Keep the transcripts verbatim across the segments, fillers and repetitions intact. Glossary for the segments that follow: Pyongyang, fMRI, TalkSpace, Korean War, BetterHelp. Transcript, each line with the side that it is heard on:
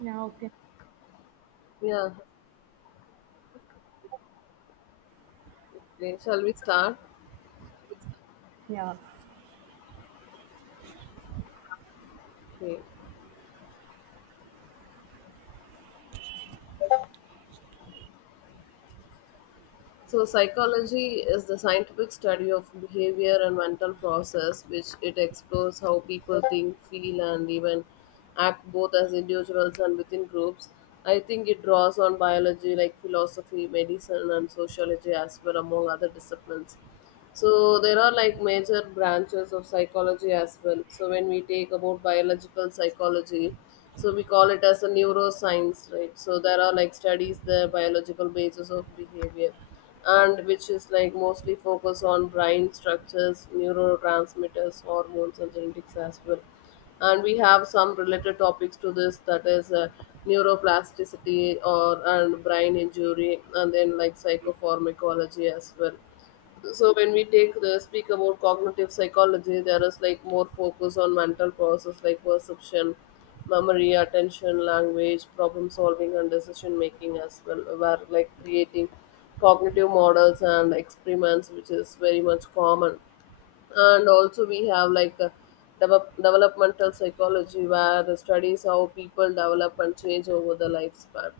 right: Yeah, okay.
left: Yeah. Okay. Shall we start?
right: Yeah.
left: Okay. So, psychology is the scientific study of behavior and mental process, which it explores how people think, feel, and even act both as individuals and within groups. I think it draws on biology like philosophy, medicine, and sociology as well, among other disciplines. So, there are like major branches of psychology as well. So, when we take about biological psychology, so we call it as a neuroscience, right? So, there are like studies the biological basis of behavior and which is like mostly focus on brain structures, neurotransmitters, hormones, and genetics as well. And we have some related topics to this that is uh, neuroplasticity or and brain injury, and then like psychopharmacology as well. So when we take the speak about cognitive psychology, there is like more focus on mental process like perception, memory, attention, language, problem solving, and decision making as well, where like creating cognitive models and experiments, which is very much common. And also we have like a develop, developmental psychology where the studies how people develop and change over the lifespan.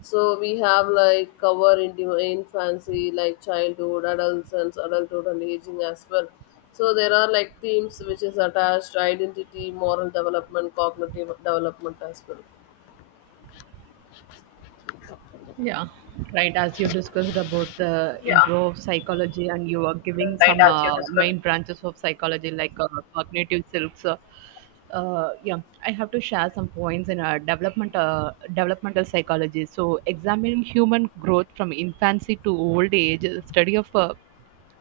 left: So we have like cover in infancy like childhood, adolescence, adulthood, and aging as well. So there are like themes which is attached identity, moral development, cognitive development as well.
right: Yeah, right. As you discussed about the
left: Yeah,
right: intro of psychology, and you are giving
left: right.
right: some
left: As you
right: uh,
left: discussed.
right: main branches of psychology like uh, cognitive silks. Uh, uh, yeah, I have to share some points in uh, development, uh, developmental psychology. So, examining human growth from infancy to old age, the study of uh,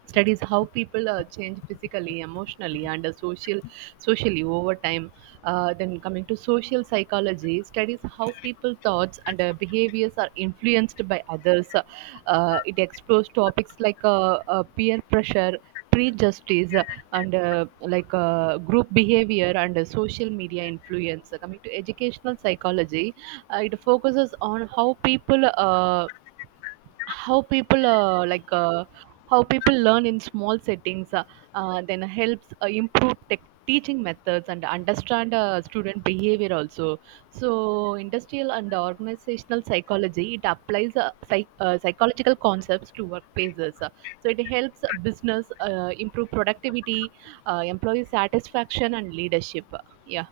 right: studies how people uh, change physically, emotionally, and uh, social socially over time. Uh, then, coming to social psychology, studies how people thoughts and uh, behaviors are influenced by others. Uh, it explores topics like uh, uh, peer pressure, prejudice, uh, and uh, like uh, group behavior and uh, social media influence. Coming to educational psychology, uh, it focuses on how people uh, how people uh, like uh, how people learn in small settings. Uh, uh, then helps uh, improve tech teaching methods and understand uh, student behavior also. So, industrial and organizational psychology, it applies uh, psych- uh, psychological concepts to workplaces. Uh, so it helps business uh, improve productivity, uh, employee satisfaction, and leadership. Yeah.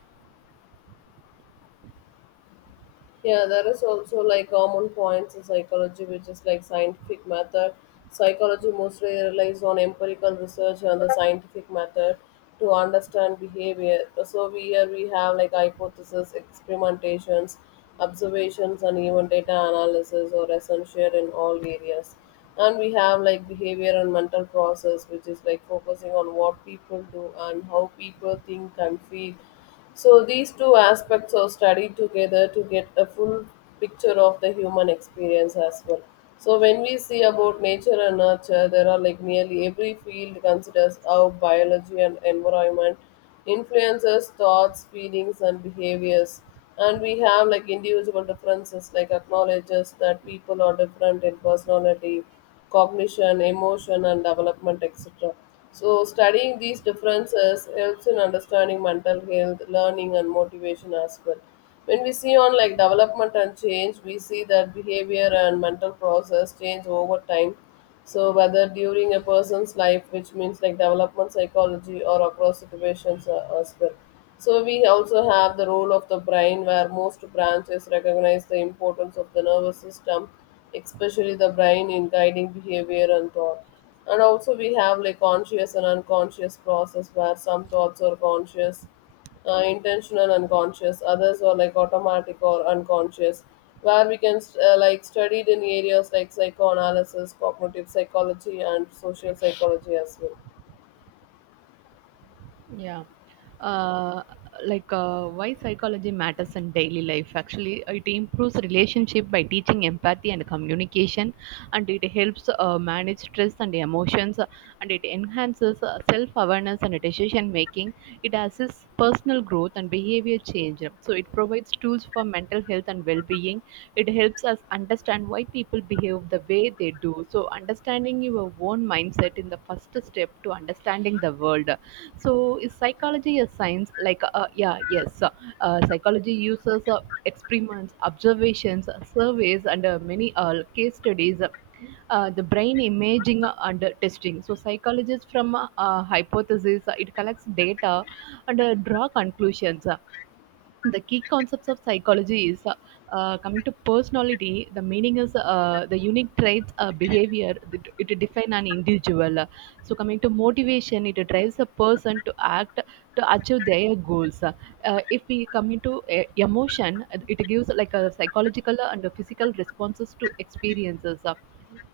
left: Yeah, there is also like common points in psychology, which is like scientific method. Psychology mostly relies on empirical research and the scientific method to understand behavior. So we here we have like hypothesis, experimentations, observations, and even data analysis are essential in all areas. And we have like behavior and mental process, which is like focusing on what people do and how people think and feel. So these two aspects are studied together to get a full picture of the human experience as well. So when we see about nature and nurture, there are like nearly every field considers how biology and environment influences thoughts, feelings, and behaviors. And we have like individual differences, like acknowledges that people are different in personality, cognition, emotion, and development, et cetera. So, studying these differences helps in understanding mental health, learning, and motivation as well. When we see on like development and change, we see that behavior and mental process change over time. So, whether during a person's life, which means like development psychology, or across situations uh, as well. So, we also have the role of the brain, where most branches recognize the importance of the nervous system, especially the brain, in guiding behavior and thought. And also we have like conscious and unconscious process, where some thoughts are conscious, uh, intentional unconscious; others are like automatic or unconscious, where we can st- uh, like studied in areas like psychoanalysis, cognitive psychology, and social psychology as well.
right: Yeah. Uh, like, uh, why psychology matters in daily life: actually, it improves relationship by teaching empathy and communication, and it helps uh, manage stress and emotions, and it enhances uh, self-awareness and decision making. It assists personal growth and behavior change, so it provides tools for mental health and well-being. It helps us understand why people behave the way they do, so understanding your own mindset in the first step to understanding the world. So, is psychology a science? Like, uh, yeah, yes. So, uh, psychology uses uh, experiments, observations, surveys, and uh, many uh, case studies, uh, the brain imaging and testing. So psychologists from uh, hypothesis, it collects data and uh, draw conclusions. The key concepts of psychology is, uh, uh, coming to personality, the meaning is uh, the unique traits, uh, behavior that it define an individual. So, coming to motivation, it drives a person to act, to achieve their goals. Uh, if we come into uh, emotion, it gives like a psychological and a physical responses to experiences.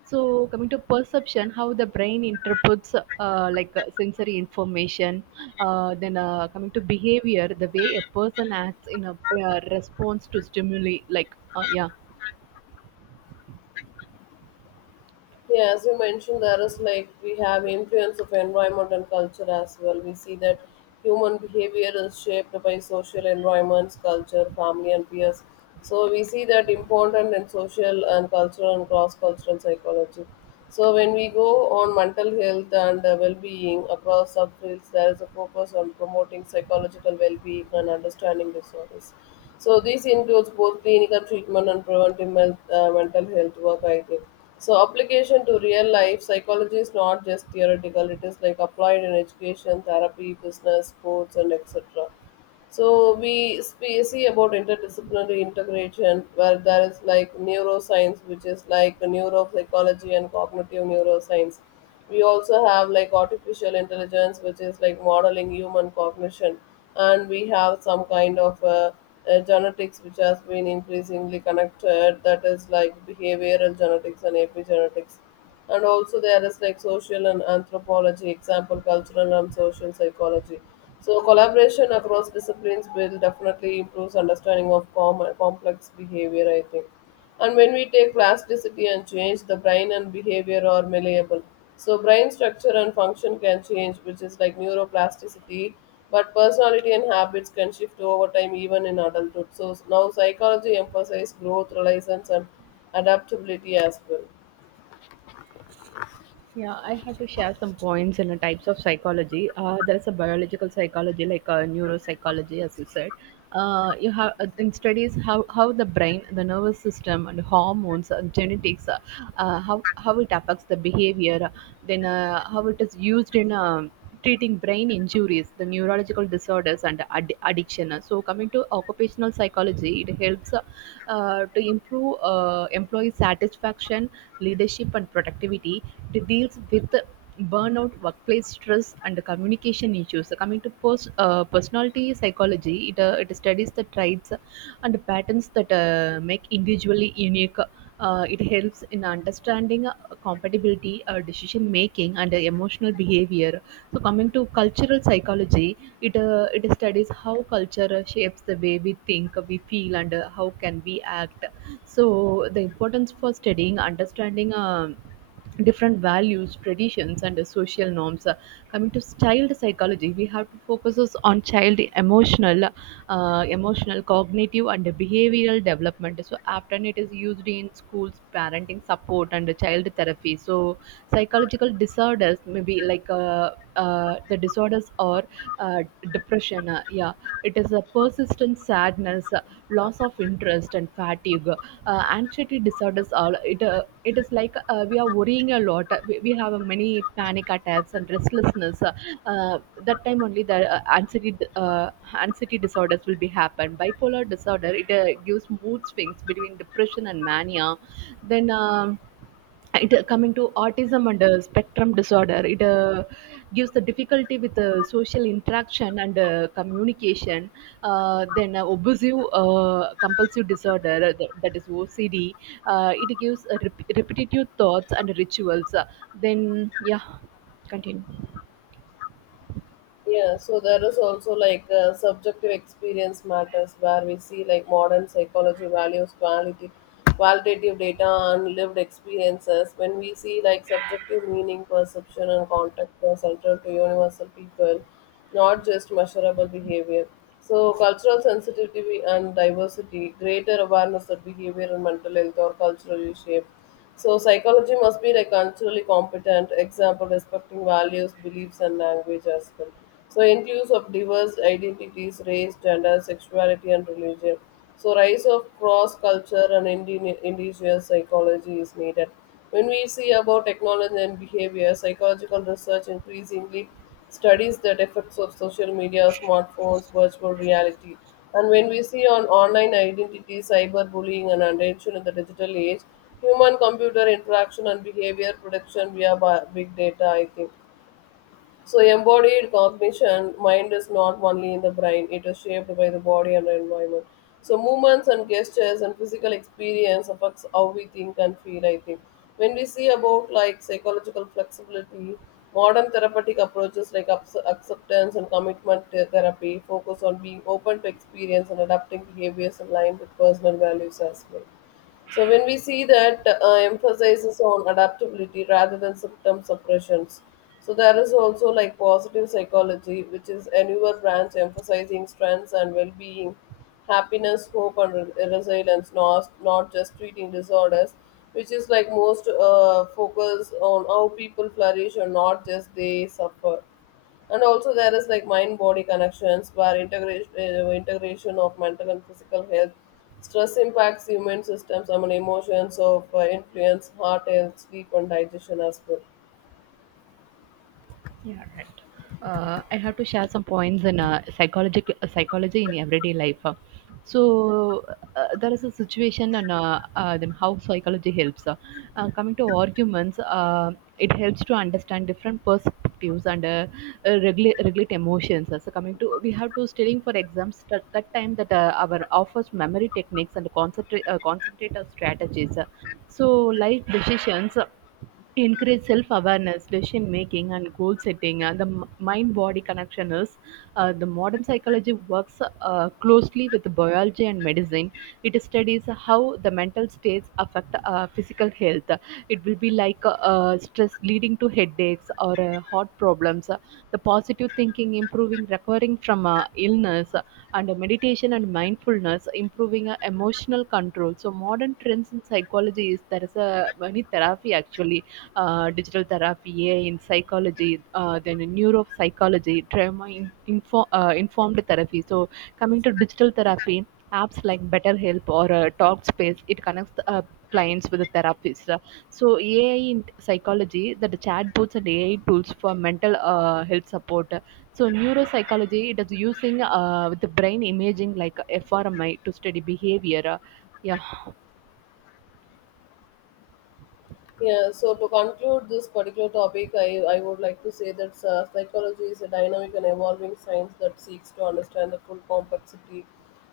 right: So, coming to perception, how the brain interprets, uh, like uh, sensory information. Uh, then uh, Coming to behavior, the way a person acts in a uh, response to stimuli, like, uh, yeah.
left: Yeah, as you mentioned, there is like we have influence of environment and culture as well. We see that human behavior is shaped by social environments, culture, family, and peers. So we see that important in social and cultural and cross cultural psychology. So when we go on mental health and uh, well-being across subfields, there is a focus on promoting psychological well-being and understanding disorders. So this includes both clinical treatment and preventive mel- uh, mental health work, I think. So application to real life, psychology is not just theoretical; it is like applied in education, therapy, business, sports, and et cetera. So we spe- see about interdisciplinary integration, where there is like neuroscience, which is like neuropsychology and cognitive neuroscience. We also have like artificial intelligence, which is like modeling human cognition, and we have some kind of uh, uh, genetics which has been increasingly connected. That is like behavioral genetics and epigenetics. And also there is like social and anthropology example cultural and social psychology. So collaboration across disciplines will definitely improve understanding of com- complex behavior, I think. And when we take plasticity and change, the brain and behavior are malleable. So brain structure and function can change, which is like neuroplasticity. But personality and habits can shift over time even in adulthood. So now psychology emphasizes growth, resilience, and adaptability as well.
right: Yeah, I had to share some points in the types of psychology. Uh, there's a biological psychology, like uh, neuropsychology, as you said. Uh, you have uh, in studies how, how the brain, the nervous system, and hormones, and genetics, uh, uh, how how it affects the behavior, then uh, how it is used in um, treating brain injuries, the neurological disorders, and ad- addiction. So, coming to occupational psychology, it helps uh, uh, to improve uh, employee satisfaction, leadership, and productivity. It deals with burnout, workplace stress, and communication issues. So, coming to post, uh, personality psychology, it, uh, it studies the traits and patterns that uh, make individually unique. Uh, it helps in understanding uh, compatibility, uh, decision making, and uh, emotional behavior. So coming to cultural psychology, it uh, it studies how culture uh, shapes the way we think, we feel, and uh, how can we act. So the importance for studying, understanding, um different values, traditions, and uh, social norms. Uh, coming to child psychology, we have to focus us on child emotional, uh, emotional, cognitive, and behavioral development. So often it is used in schools, parenting support, and child therapy. So, psychological disorders maybe like, uh, uh, the disorders or uh, depression. Uh, yeah, it is a persistent sadness, uh, loss of interest, and fatigue. Uh, anxiety disorders are, it uh, it is like, uh, we are worrying a lot. Uh, we, we have uh, many panic attacks and restlessness. Uh, uh, that time only the uh, anxiety uh, anxiety disorders will be happen. Bipolar disorder, it uh, gives mood swings between depression and mania. Then, um, it uh, coming to autism and uh, spectrum disorder, it uh, gives the difficulty with uh, social interaction and uh, communication. Uh, then uh, Obsessive uh, compulsive disorder, uh, that, that is O C D. Uh, it gives uh, rep- repetitive thoughts and rituals. Uh, then, yeah, continue.
left: Yeah, so there is also like uh, subjective experience matters, where we see like modern psychology values quality, qualitative data and lived experiences. When we see like subjective meaning, perception, and context are central to universal people, not just measurable behavior. So cultural sensitivity and diversity, greater awareness of behavior and mental health are culturally shaped. So psychology must be like culturally competent, example respecting values, beliefs, and language as well. So includes of diverse identities, race, gender, sexuality, and religion. So rise of cross culture and indi- indigenous psychology is needed. When we see about technology and behavior, psychological research increasingly studies the effects of social media, smartphones, virtual reality. And when we see on online identity, cyberbullying, and attention in the digital age, human computer interaction and behavior prediction via bi- big data, I think. So, embodied cognition, mind is not only in the brain, it is shaped by the body and the environment. So, movements and gestures and physical experience affects how we think and feel, I think. When we see about like psychological flexibility, modern therapeutic approaches like abs- acceptance and commitment th- therapy focus on being open to experience and adapting behaviors in line with personal values as well. So when we see that uh, emphasizes on adaptability rather than symptom suppressions. So there is also like positive psychology, which is a newer branch emphasizing strengths and well-being, happiness, hope, and re- resilience, not, not just treating disorders, which is like most uh, focus on how people flourish and not just they suffer. And also there is like mind body connections, where integration uh, integration of mental and physical health, stress impacts immune systems. I mean emotions of uh, influence heart health, sleep, and digestion as well.
right: Yeah, right. Uh, I have to share some points in uh, psychology, psychology in everyday life. Uh, So, uh, there is a situation, and uh, uh, then how psychology helps. Uh, uh, coming to arguments, uh, it helps to understand different perspectives and uh, uh, regulate, regulate emotions. Uh, So, coming to, we have to studying for exams, that, that time that uh, our offers memory techniques, and concentrate, uh, concentrate our strategies. Uh, so, life decisions, Uh, to increase self-awareness, decision-making, and goal-setting. And the mind-body connection is, uh, the modern psychology works uh, closely with biology and medicine. It studies how the mental states affect uh, physical health. It will be like, uh, uh, stress leading to headaches or uh, heart problems. The positive thinking improving recovering from uh, illness, and meditation and mindfulness improving uh, emotional control. So, modern trends in psychology, is there is a many therapy actually, uh, digital therapy, A I in psychology, uh, then in neuropsychology, trauma in, info, uh, informed therapy. So, coming to digital therapy, apps like BetterHelp or uh, TalkSpace, it connects uh, clients with the therapist. Uh, So, A I in psychology, that the chatbots and A I tools for mental uh, health support. So, neuropsychology, it is using uh, with the brain imaging like f M R I to study behavior. Uh, Yeah.
left: Yeah, so to conclude this particular topic, I, I would like to say that uh, psychology is a dynamic and evolving science that seeks to understand the full complexity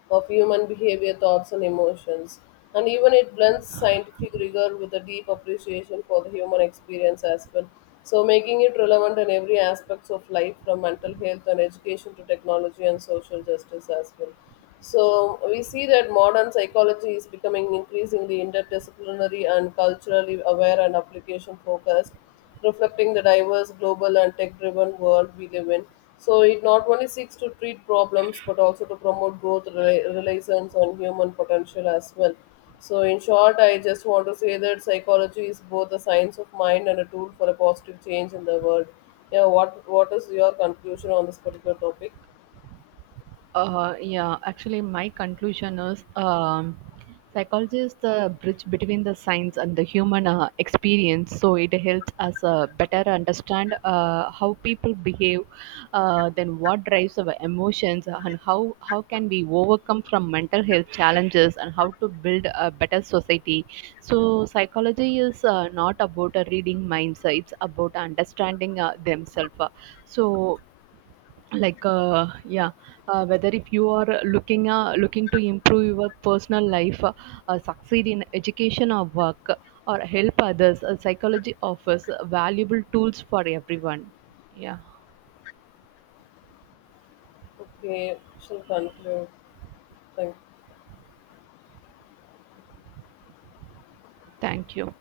left: of human behavior, thoughts, and emotions. And even it blends scientific rigor with a deep appreciation for the human experience as well. So, making it relevant in every aspects of life from mental health and education to technology and social justice as well. So we see that modern psychology is becoming increasingly interdisciplinary and culturally aware and application focused, reflecting the diverse global and tech driven world we live in. So it not only seeks to treat problems but also to promote growth, rela- relations, and human potential as well. So, in short, I just want to say that psychology is both a science of mind and a tool for a positive change in the world. Yeah, what what is your conclusion on this particular topic?
right: Uh, yeah, actually, my conclusion is, um, psychology is the bridge between the science and the human uh, experience. So it helps us uh, better understand uh, how people behave, uh, then what drives our emotions, and how how can we overcome from mental health challenges, and how to build a better society. So psychology is uh, not about uh, reading minds; uh, it's about understanding uh, themselves. So, like, uh, yeah, uh, whether if you are looking uh, looking to improve your personal life, uh, uh, succeed in education or work or help others, uh, psychology offers valuable tools for everyone. Yeah,
left: Okay, shall conclude. Clear.
right: thank you.